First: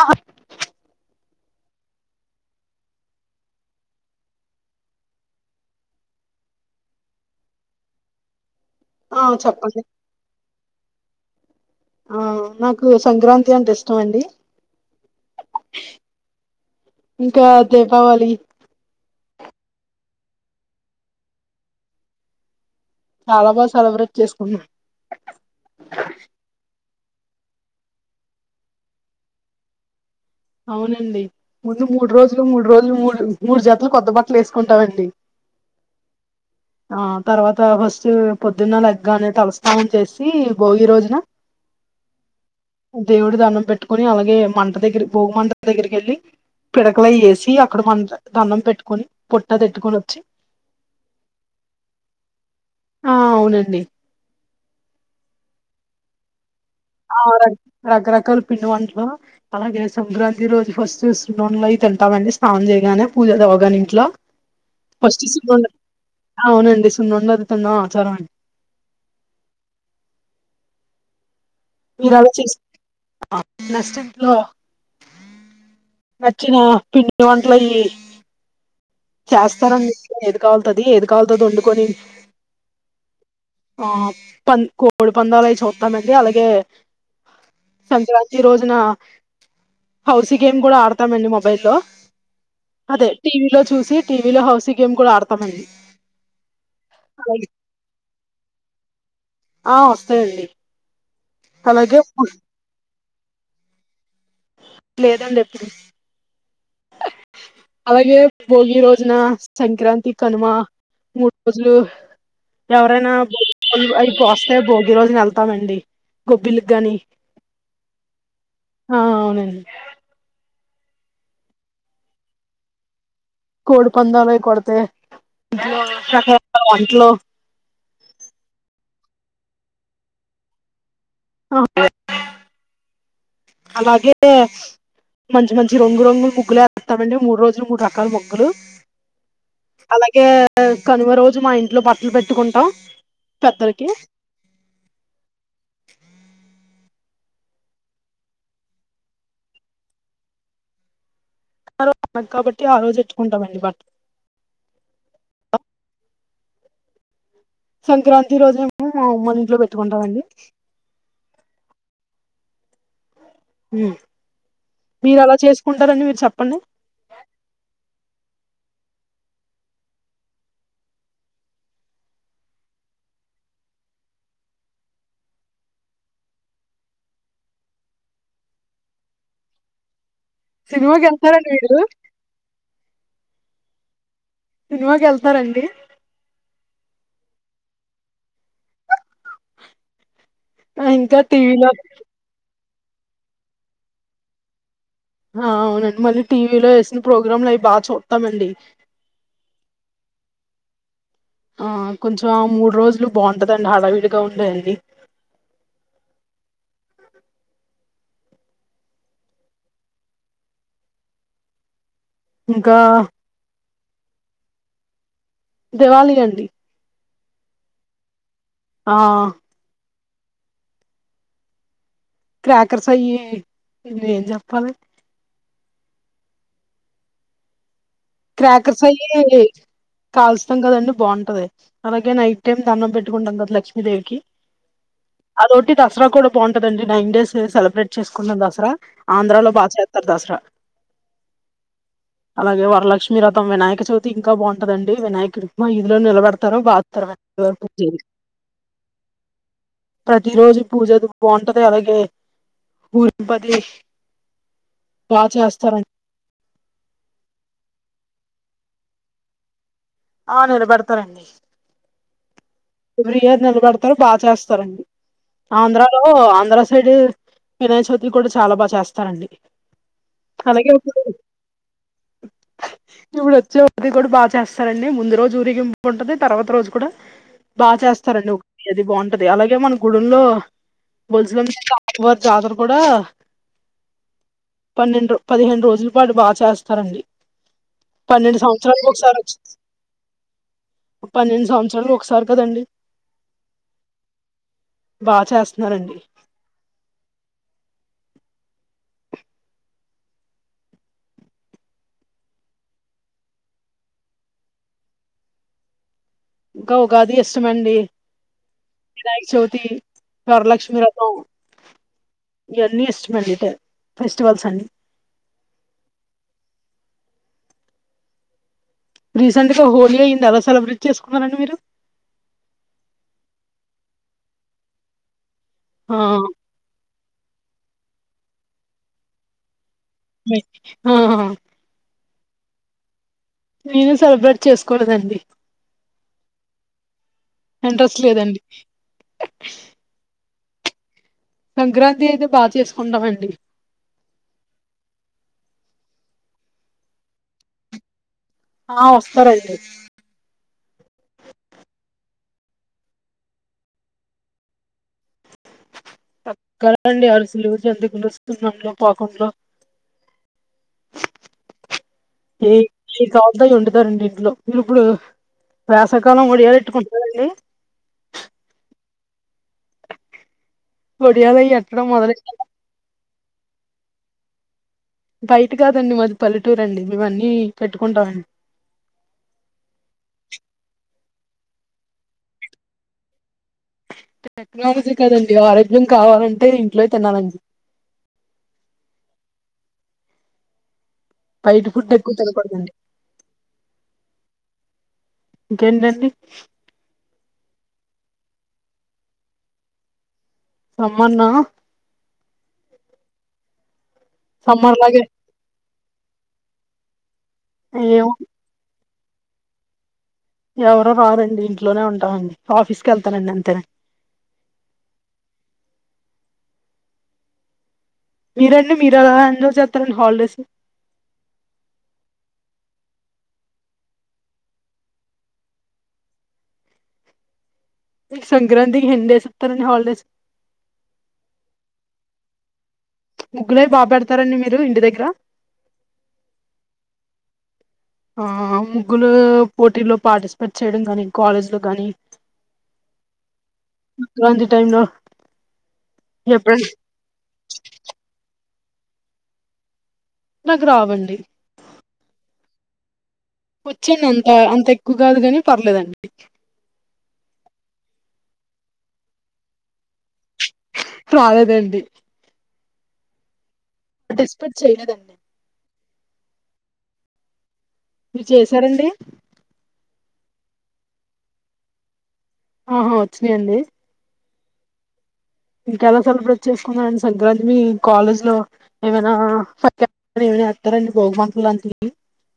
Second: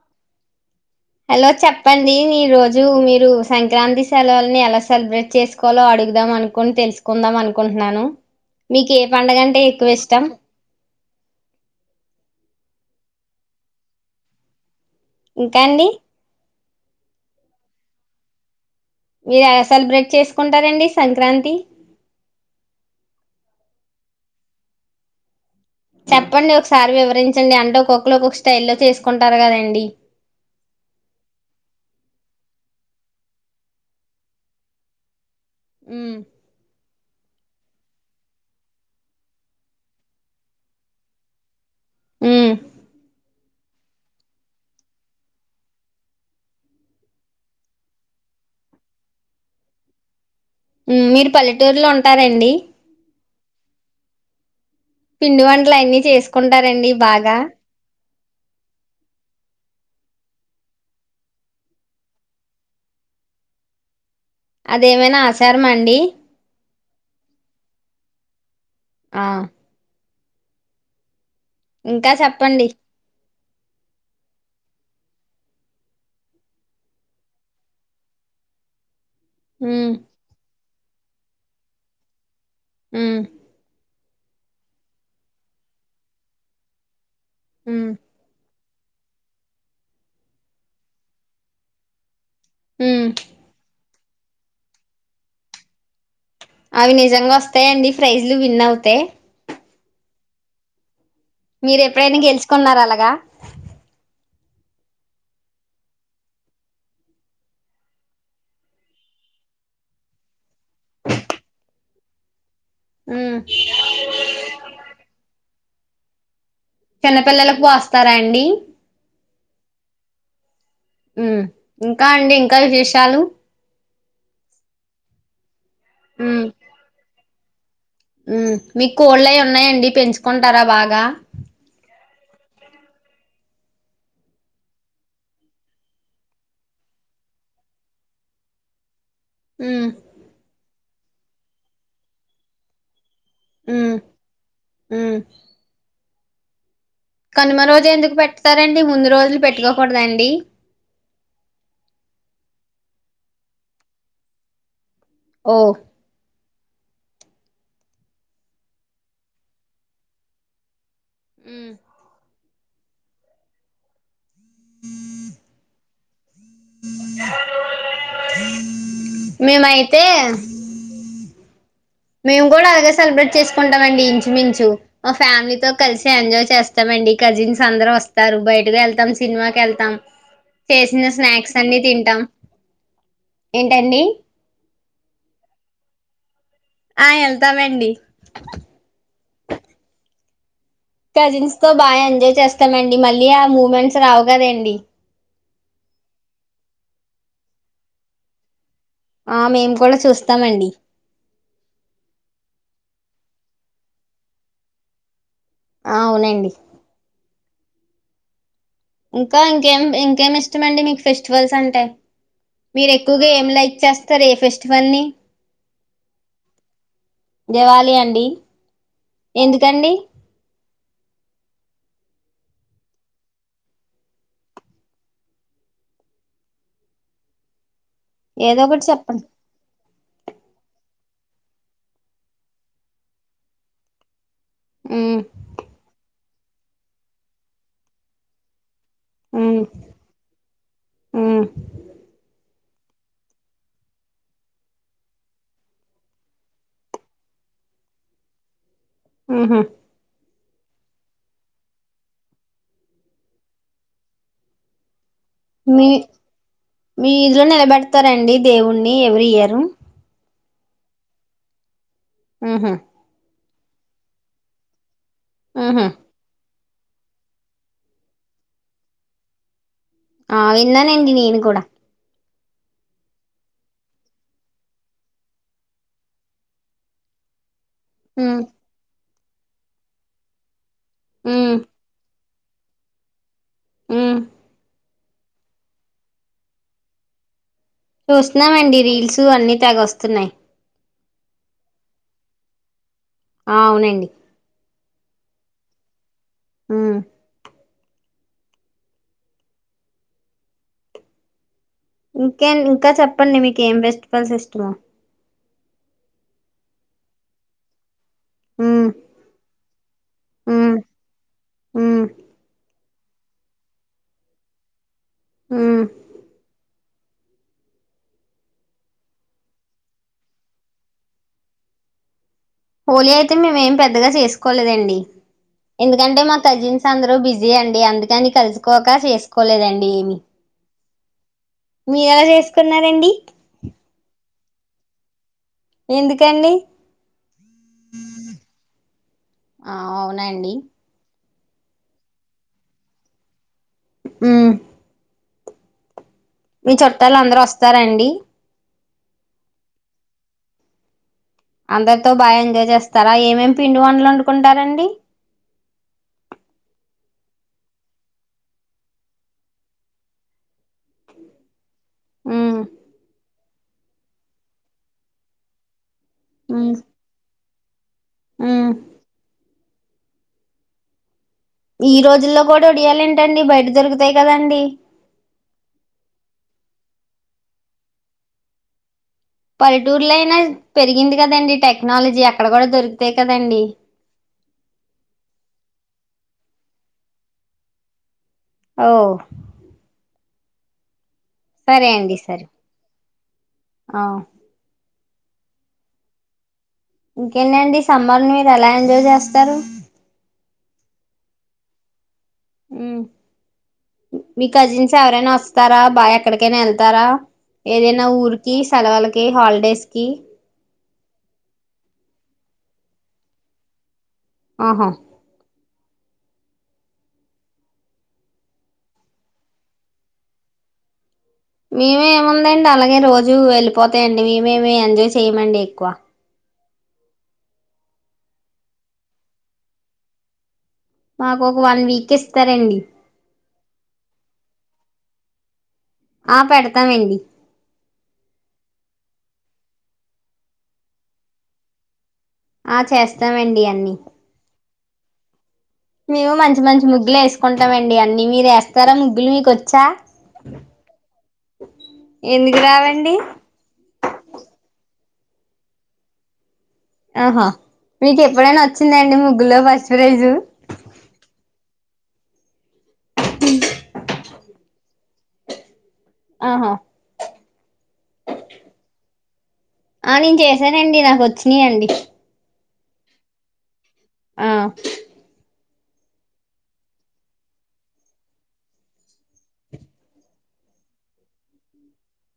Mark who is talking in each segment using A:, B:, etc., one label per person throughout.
A: ఆఆ
B: hello చెప్పండి ఈ రోజు మీరు సంక్రాంతి సెలవుల్ని ఎలా సెలబ్రేట్ చేసుకోవాలో అడుగుదాం అనుకోని తెలుసుకుందాం అనుకుంటున్నాను మీకు ఏ
A: ఆ
B: పడగంటే
A: చెప్పండి
B: ఎక్కువ ఇష్టం
A: ఆ నాకు సంక్రాంతి అంటే ఇష్టం అండి
B: ఇంకా అండి
A: ఇంకా దీపావళి
B: మీరు ఎలా సెలబ్రేట్ చేసుకుంటారండి సంక్రాంతి
A: చాలా బాగా సెలబ్రేట్ చేసుకున్నా
B: చెప్పండి ఒకసారి వివరించండి అంటూ ఒక్కొక్కలు ఒకొక్క స్టైల్లో చేసుకుంటారు కదండి
A: అవునండి ముందు మూడు రోజులు మూడు రోజులు మూడు మూడు జతలు కొత్త బట్టలు వేసుకుంటామండి
B: మ్మ్
A: ఆ తర్వాత ఫస్ట్ పొద్దున్న లెగ్గానే తలస్నానం చేసి భోగి రోజున
B: మ్మ్
A: దేవుడు దన్నం పెట్టుకుని అలాగే మంన్ [unintelligible] భోగీ మంట దగీరికి వెళ్ళి పిడకలయి వేసి అక్కడ మంట దన్నం పెట్టుకొని పొట్ట తట్టుకొని వచ్చి
B: మ్మ్ మీరు పల్లెటూరులో ఉంటారండి
A: ఆ అవునండి
B: పిండి వంటల అన్నీ చేసుకుంట టారండి బాగా
A: ముక్కలు పిండి వంట్లో అలాగే సంక్రాంతి రోజు ఫస్ట్ంలో తింటామండి స్నానం చేయగానే పూజ అవగానే ఇంట్లో
B: అదేమైనా
A: ఫస్ట్
B: ఆశారం
A: సున్నుండ
B: అండి
A: [inaudible] తినడం ఆచారమండి
B: ఆ ఇంకా
A: మీరు అలా చే
B: చెప్పండి
A: నెస్ట్ ఇంట్లో నచ్చిన పిండి వంటల అయ్యి
B: మ్మ్
A: చేస్తారండి మీ ఏది కావాల ది ఏది కాలతో అది వండుకని
B: ఉమ్
A: ఆ ప కోడి పందాలవి చూద్దామండి అలాగే
B: మ్మ్
A: సంక్రాంతి రోజ హౌస్ గేమ్ కూడా ఆడతామండి మొబైల్ లో
B: మ్మ్
A: అదే టీవీలో చూసి టీవీ లో హౌసింగ్ గేమ్ కూడా ఆడతామండి
B: అవి నిజంగా
A: అలాగే
B: వస్తాయిండి ఫ్రై ఇలు విన్వతే
A: ఆ వస్తాయండి
B: మీరు ఎప్పుడైనా
A: అలాగే
B: గెలుచుకున్నర అలాగా
A: లేదండి ఎప్పుడు అలాగే భోగి రోజున సంక్రాంతి కనుమ మూడు రోజులు ఎవరైనా
B: ఉమ్
A: అవి కోస్తయ్ బోక్ ఈరోజున వెళ్తామండి గోబ్బిలు
B: చిన్నపిల్లలకు పోస్తారా అండి
A: ఆ అవునండి
B: ఇంకా అండి ఇంకా విశేషాలు
A: కోడి పందాలువి కొతే ఇట్
B: ఉమ్
A: రకరకాల వంటలో
B: మీకు కోళ్ళవి ఉన్నాయండి పెంచుకుంటారా బాగా
A: ఆహా అలాగే మంచి మంచి రంగు రంగులు ముగ్గులే యేత్తామండి మూడు రోజులు మూడు రకాల ముగ్గులు
B: ఉమ్
A: అలాగే కనుమ రోజు మా ఇంట్లో బట్టలు పెట్టుకుంటాం పెద్దలకి
B: ఉమ్ ఉమ్ కనుమ రోజు ఎందుకు పెట్టతారండి ముందు రోజులు పెట్టుకోకూడదా అండి
A: [inaudible] కాబట్టి ఆ రోజు ఎట్టుకుంటామండి బట్
B: ఓ
A: సంక్రాంతి రోజు మేము మన ఇంట్లో పెట్టుకుంటామండి.
B: హ్మ్
A: హ్మ్ మీరు ఎలా చేసుకుంటారండి మీరు ప్పండి
B: మేమైతే మేము కూడా అలాగే సెలబ్రేట్ చేసుకుంటామండి. ఇంచుమించు మా ఫ్యామిలీతో కలిసి ఎంజాయ్ చేస్తామండి. కజిన్స్ అందరూ వస్తారు. బయటకు వెళ్తాం. సినిమాకి వెళ్తాం.
A: సినిమాకి
B: చేసిన
A: వెళ్తారండి
B: స్నాక్స్
A: మీరు
B: అన్ని తింటాం ఏంటండి
A: సినిమాకెళ్తారా అండి
B: ఆ వెళ్తామండి
A: ఆ! ఇంకా
B: కజిన్స్ తో
A: టీవీలో
B: బా ఎంజాయ్ చేస్ స్తమండి మళ్ళీ ఆ మూమెంట్స్ రావు కదండి.
A: ఆ అవునండి మళ్ళీ టీవీలో వేసిన ప్రోగ్రామ్లు అయి బా చూత్తామండి.
B: ఆ మేము కూడా చూస్తామండి
A: ఆ కొంచెం ఆ మూడు రోజులు బావుంటదండి హడావిడిగా ఉండేయండి.
B: ఆ అవునండి ఇంకా ఇంకేం ఇంకేమి ఇష్టమండి మీకు ఫెస్టివల్స్ అంటే
A: ఇంకా
B: మీరు ఎక్కువగా ఏం లైక్ చేస్తారు ఏ ఫెస్టివల్ ని
A: దివాలి అండి
B: దివాలి అండి
A: ఆ
B: ఎందుకండి
A: క్రాకర్స్ అయి ఇ ఏం చెప్పాలి
B: ఏదో
A: క్రాకర్స్
B: ఒకటి చెప్పండి
A: అయ్యి కాలుస్తాం కదండి బావుంటది అలాగే నైట్ టైమ్ దండం పెట్టుకుంటాం కద లక్ష్మీదేవికి
B: మ్మ్
A: అదోటి దసరా కూడా బావుంటదండి నైన్ డేస్ సెలబ్రేట్ చేసుకుంటం దసరా ఆంధ్రాలో బా
B: మ్మ్
A: చేత్తారు దసరా
B: మ్మ్
A: అలాగే వ లక్ష్మీరథం వినాయక చవితి ఇంకా బావుంటదండి వినాయక రుక్మ ఈదిలో నిలబెడతారు బాధతారు [unintelligible]
B: ఊహూ
A: ప్రతి రోజూ పూజా అది బావుంటది అలాగే [unintelligible]
B: మీ
A: చేస్తారండి
B: మీ వీధిలో నిలబెడ తారండి దేవుణ్ణి ఎవ్రీ ఇయరు
A: ఆ నిలబడతరండి
B: మ్హు
A: ఎవ్రీ ఇయర్ నిల బెడతారు బా చేస్తారండి
B: మ్హు
A: ఆంధ్రాలో ఆంధ్ర [unintelligible] వినాయక చవితిలు కూడా చాలా బా చేస్తారండి
B: ఆ
A: అలాగే ఇప్పుడు
B: విన్నానండి నేను కూడా
A: ఇప్పుడు వచ్చేది కూడా బా చేస్తారండి ముందు రోజు ఊరేగింపు ఉంటది తర్వాత రోజు కూడా బా చేస్తారండి
B: ఉమ్
A: [unintelligible] అది బాన్ టుద్ది అలాగే మన గుడుల్లో
B: ఉమ్
A: [unintelligible] జార కూడా
B: ఉమ్మ్
A: పన్నెండు పదిహేను రోజుల పాటు బా చేస్తారండి పన్నెండు
B: చూస్తున్నామండి
A: సంవత్సరాలకు ఒకసారి
B: రీల్స్
A: వచ్చి
B: అన్నీ తెగ వస్తున్నాయి
A: పన్నెండు సంవత్సరాలుకు ఒకసారి కదండి
B: ఆ అవునండి
A: బా చేస్తున్నారండి
B: హ్మ్ ఇంకేం ఇంకా చెప్పండి మీకేం ఫెస్టివల్స్ ఇష్టమో
A: ఇంక ఉగాది ఇష్టమండి
B: ఉమ్
A: వినాయక చవితి
B: ఉమ్
A: వరలక్ష్మి వ్రతం
B: ఉమ్
A: ఇయన్నీ ఇష్టమండి [unintelligible] ఫెస్టివల్స్ అండి
B: ఉమ్మ్
A: రీసెంట్ గా హోలీ అయ్యింది ఎలా సెలబ్రేట్ చేసుకున్నారండి మీరు
B: హోలీ అయితే మేం ఏం పెద్దగా చేసుకోలేదండి
A: ఆ
B: ఎందుకంటే మా కజిన్స్ అందరూ బిజ్ జీ అండి అందుకని కలుసుకోక చేసుకోలేదన్
A: మి ఆ ఆ
B: మీరెలా చేసుకున్నారండి
A: సెలబ్రేట్ చేసుకోలేదండి
B: ఎందుకండి
A: ఇంట్రెస్ట్ లేదండి
B: ని
A: సంక్రాంతి అయితే బా చేసుకుంటామండి
B: ఊ మీ చుట్టాలు అందరూ వస్తారా అండి
A: ఆ వస్తారండి
B: అందరితో బా ఎంజాయ్ చేస్తారా ఏమేం పిండి వంటలు వండుకుంటారండి
A: [unintelligible] అండి అరిశెలు‌ జంతికలు సున్నుండలు పాకుండలు ఏ
B: ఉమ్
A: [unintelligible] [unintelligible] వొండుతారండి ఇంట్లో మీరు ఇప్పుడు పా షాకాలం ఓడియాలెట్టుకు [inaudible]
B: ఊమ్మ్
A: ఒడియాలు అయి ఎట్టడం
B: ఈ రోజుల్లో
A: మొదలెట్టారా
B: కూడా ఒడియాల్ ఏంటండి బయట దొరు అంతే కదండి
A: బయట కాదండి మాది పల్లెటూరు అండి మేము అన్నీ పెట్టుకుంటామన్.
B: పల్లెటూర్లోయినా పెరిగింది కదండి టెక్నాలజీ అక్కడ కూడా దొరుకుతాయి కదండి
A: టెక్నాలజీ కదండి ఆరోగ్యం కావాలంటే ఇంట్లో యి తినాలండి
B: ఓ
A: బయట
B: సరే
A: ఫుడ్ ఎక్కువ
B: అండి సరే
A: తినకూడదండి
B: ఆ
A: ఇంకేంటండి
B: ఇంకేంటండి సమ్మర్ని మీరు ఎలా ఎంజాయ్ చేస్తారు
A: సమ్మర్ నా
B: మ్ మీ
A: సమ్మర్
B: కజిన్స్
A: లాగే
B: ఎవరైనా వస్ స్తారా బా ఎక్కడికైనా వెళ్తారా ఏదైనా
A: ఏమో
B: ఊరుకి స్ సెలవులకి హాలిడేస్కి
A: ఎవరూ రారండి ఇంట్లోనే ఉంటామండి ఆఫీస్కి వెళ్తానండి అంతేనే
B: ఆహా
A: మీరండి మీర్ ఎలా ఎంజాయ్ చేస్తారండి హాలిడేస్
B: మీమే ఏముందండి అలాగే రోజు వెళ్ళిపోతాయంండి మేమేమి ఎంజాయ్ చేయ్యమండి ఎక్కువ
A: మిక్ సంక్రాంతి కి ఎన్ని డేస్ ఇత్తరండి హాలిడేస్
B: మాకు ఒక వన్ వీక్ ఇస్తారండి
A: ముగ్గులవి బా పెడతారండి మీరు ఇంటి దగ్గర
B: ఆ పెడతాంవండి
A: ఆ ముగ్గులు పోటీలో పార్టిసిపేట్ చేయడం గానీ కాలేజ్ లో గానీ
B: ఆ చేస్తామండి అన్నీ,
A: ఇలాంటి టైమ్ లో
B: మేము మంచి
A: ఎప్పుడైనా
B: మంచి ముగ్గులు వేసుకుంటామండి అన్నీ మీర్ ఏస్ తర ముగ్గులు మీక్ వచ్చా
A: నాకు రావండి
B: ఎందుకు రావండి
A: వచ్చాను అంత అంత ఎక్కువ కాదు కాని పర్లేదండి
B: ఆహా మీకు ఎప్పుడైనా వచ్చిందండి ముగ్గులో ఫస్
A: రాలేదండి
B: ఉమ్
A: పార్టిసిపేట్ చేయలేదండి
B: ఆహా
A: మీర్ చేసారండి
B: ఆ నేను చేసానండి నాకు వచ్చినాయి అండి
A: ఆహా వచ్చినాయండి
B: ఆ
A: ఇంకెలా సెలబ్రేట్ చేసుకున్నాండి సంక్రాంతి మీ కాలేజ్ లో, ఏమైనా సంక్రాంతి ఏమైనా ఏత్తరండి భోగమంట లాంటివి.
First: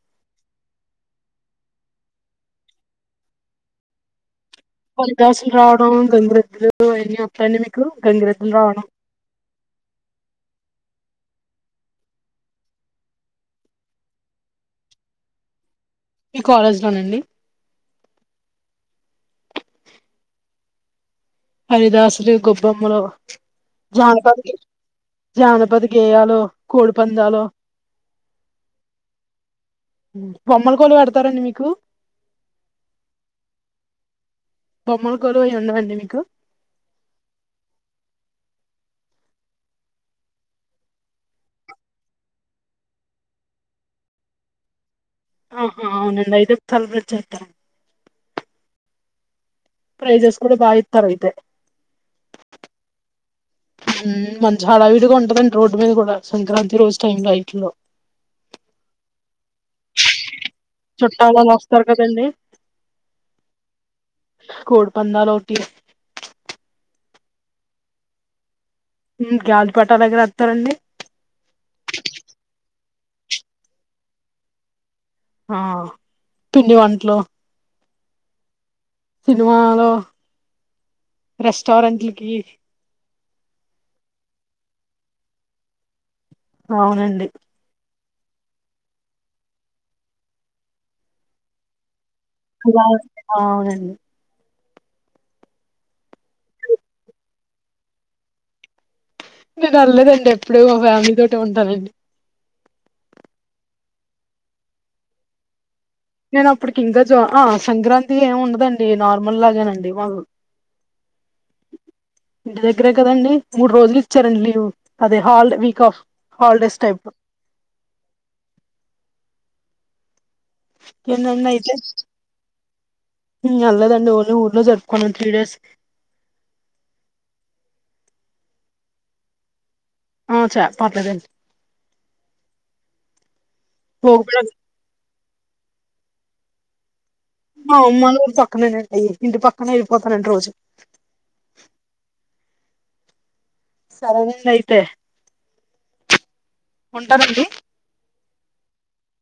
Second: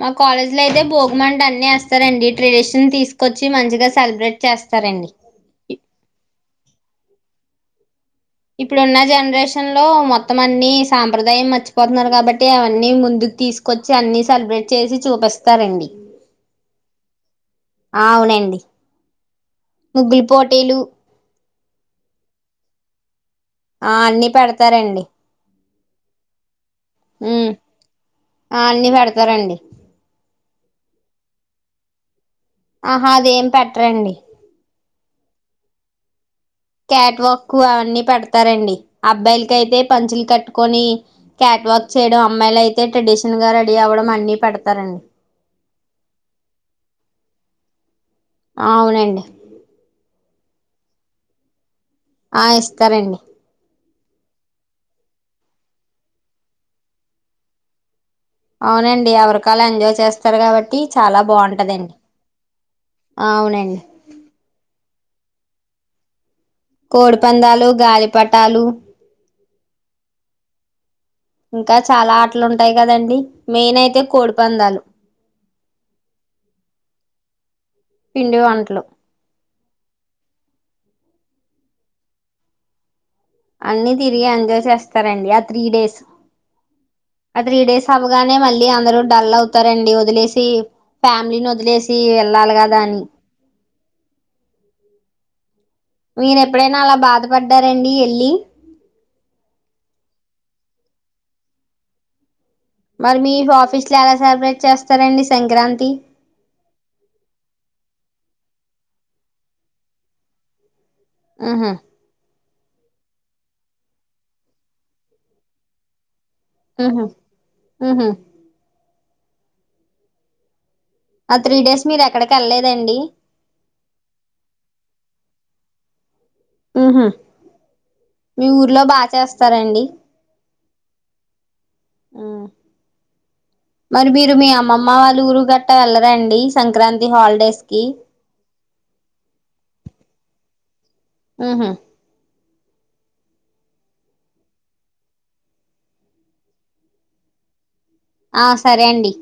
B: మా కాలేజ్ లో అయితే భోగమంట అన్ని ఏస్తారండి ట్రెడిషన్ తీసుకొచ్చి మంచిగా సెలబ్రేట్ చేస్తారండి
A: పరిదసు రావడం గంగలు ఎన్ని అప్లయింది మీకు గంగిరెద్దులు
B: ఇప్పుడు
A: రావడం
B: ఉన్న జనరేషన్ లో మొత్తం అన్ని సాంప్రదాయం మర్చిపోతున్నారు కాబట్టి అవన్నీ ముందుకు తీసుకొచ్చి అన్ని సెలబ్రేట్ చేసి చూపిస్తారండి
A: అవునండి
B: అవునండి ముగ్గులు పోటీలు
A: అదిదాసులు గొబ్బమ్మలు
B: ఆ అన్ని
A: జానపతి
B: పెడతారండి
A: జానపతి గేయాలో కోడి పందలో
B: ఉమ్ ఆ అన్ని పెడతారండి
A: బొమ్మల కోళ ఆడతా వస్తారండి మీకు
B: ఆహా అదేం పెట్టరండి
A: బొమ్మల కోలు అయి ఉండవండి మీకు
B: క్యాట్ వాక్ అవన్నీ పెడతారండి అబ్బాయిలక అయితే పంచులు కట్టుకొని క్యాట్ వాక్ చేయడం అమ్మాయిలు అయితే ట్రెడిషన్ల్ గా రెడీ అవ్వడం అన్ని పెడతారండి
A: ఆహా అవునంద ఐదుకు [unintelligible] సల రజతా
B: అవునండి
A: ప్రైజెస్ కూడా బాగా ఇద్దరూ అయితే
B: ఆ ఇస్తారండి
A: మంచి హడావిడిగా ఉంటదండి రోడ్డు మీద కూడా సంక్రాంతి రోజు నైట్ లో
B: అవునండి ఎవరు రకాల ఎంజాయ్ చేస్తారు కాబట్టి చాలా
A: చుట్టాలు వాళ్ళు వస్తారు
B: బాగుంటందండి
A: కదండి
B: అవునండి
A: బందరోటి
B: కోడి పందాలు గాలిపటాలు
A: పటాల దగ్గర వస్తారండి
B: ఇంకా చాలా ఆటలుంటాయి కదండి నేను అయితే కోడి పందాలు
A: ఆ పిండి వంటలు
B: పిండి వంటలు
A: సినిమాలో [unintelligible] రెస్టారెంట్లకి
B: అన్నన్ని తిరిగి ఎంజాయ్ చేస్తారండి ఆ త్రీ డేస్
A: అవునండి
B: చవగానే మళ్ళీ అందరు డల్ అవుతారండి వదిలేసి ఫ్యామిలీని వదిలేసి వెళ్ళాలి కదా
A: అలా-
B: అని
A: అవునండి
B: మీరు ఎప్పుడైనా అలా బాధపడ్డారండి వెళ్లి
A: మీరు అల్లేదండి ఎప్పుడ మా ఫ్యామిలీ తోట ఉంటానండి
B: మరి మీ ఆఫీస్ లో ఎలా సెలబ్రేట్ చేస్తారండి సంక్రాంతి
A: నేను అప్పుడుకి ఇంకా జ సంక్రాంతి ఏమి ఉండదండి నార్మల్ లాగేనండి మా
B: ఆహా
A: దగ్గరే కదం మూడు రోజలు ఇచ్చారండి లీవ్ అదే హాల్ వీక్ ఆఫ్ హాలిడేస్
B: ఉహు
A: టైప్
B: ఉహు
A: ఎన్ని
B: ఆ
A: ఉన్నాయి
B: త్రీ
A: ఇట్లే
B: డేస్ మీరు ఎక్కడికి వెళ్ళలేదండి
A: హు అల్లరండి ఓన్లీ ఊర్లో జరుపుకోన్నాం త్రీ డేస్
B: ఉహు మీ ఊర్లో బాగా చేస్తారండి
A: ఆ చ పర్లేదండి
B: మరి మీరు
A: భోగి
B: మీ అమ్మ అమ్మ వాళ్ లు ఊరు గట్ట వెళ్లరండి సంక్రాంతి హాలిడేస్ కి
A: ఉమ్మలు ఊరు పక్కననండి అయ్య ఇంటి పక్కనే వెళ్ళపోతానండి రోజు
B: ఆహా
A: సరేనండి అయితే ఉంటదండి
B: ఆ సరే అండి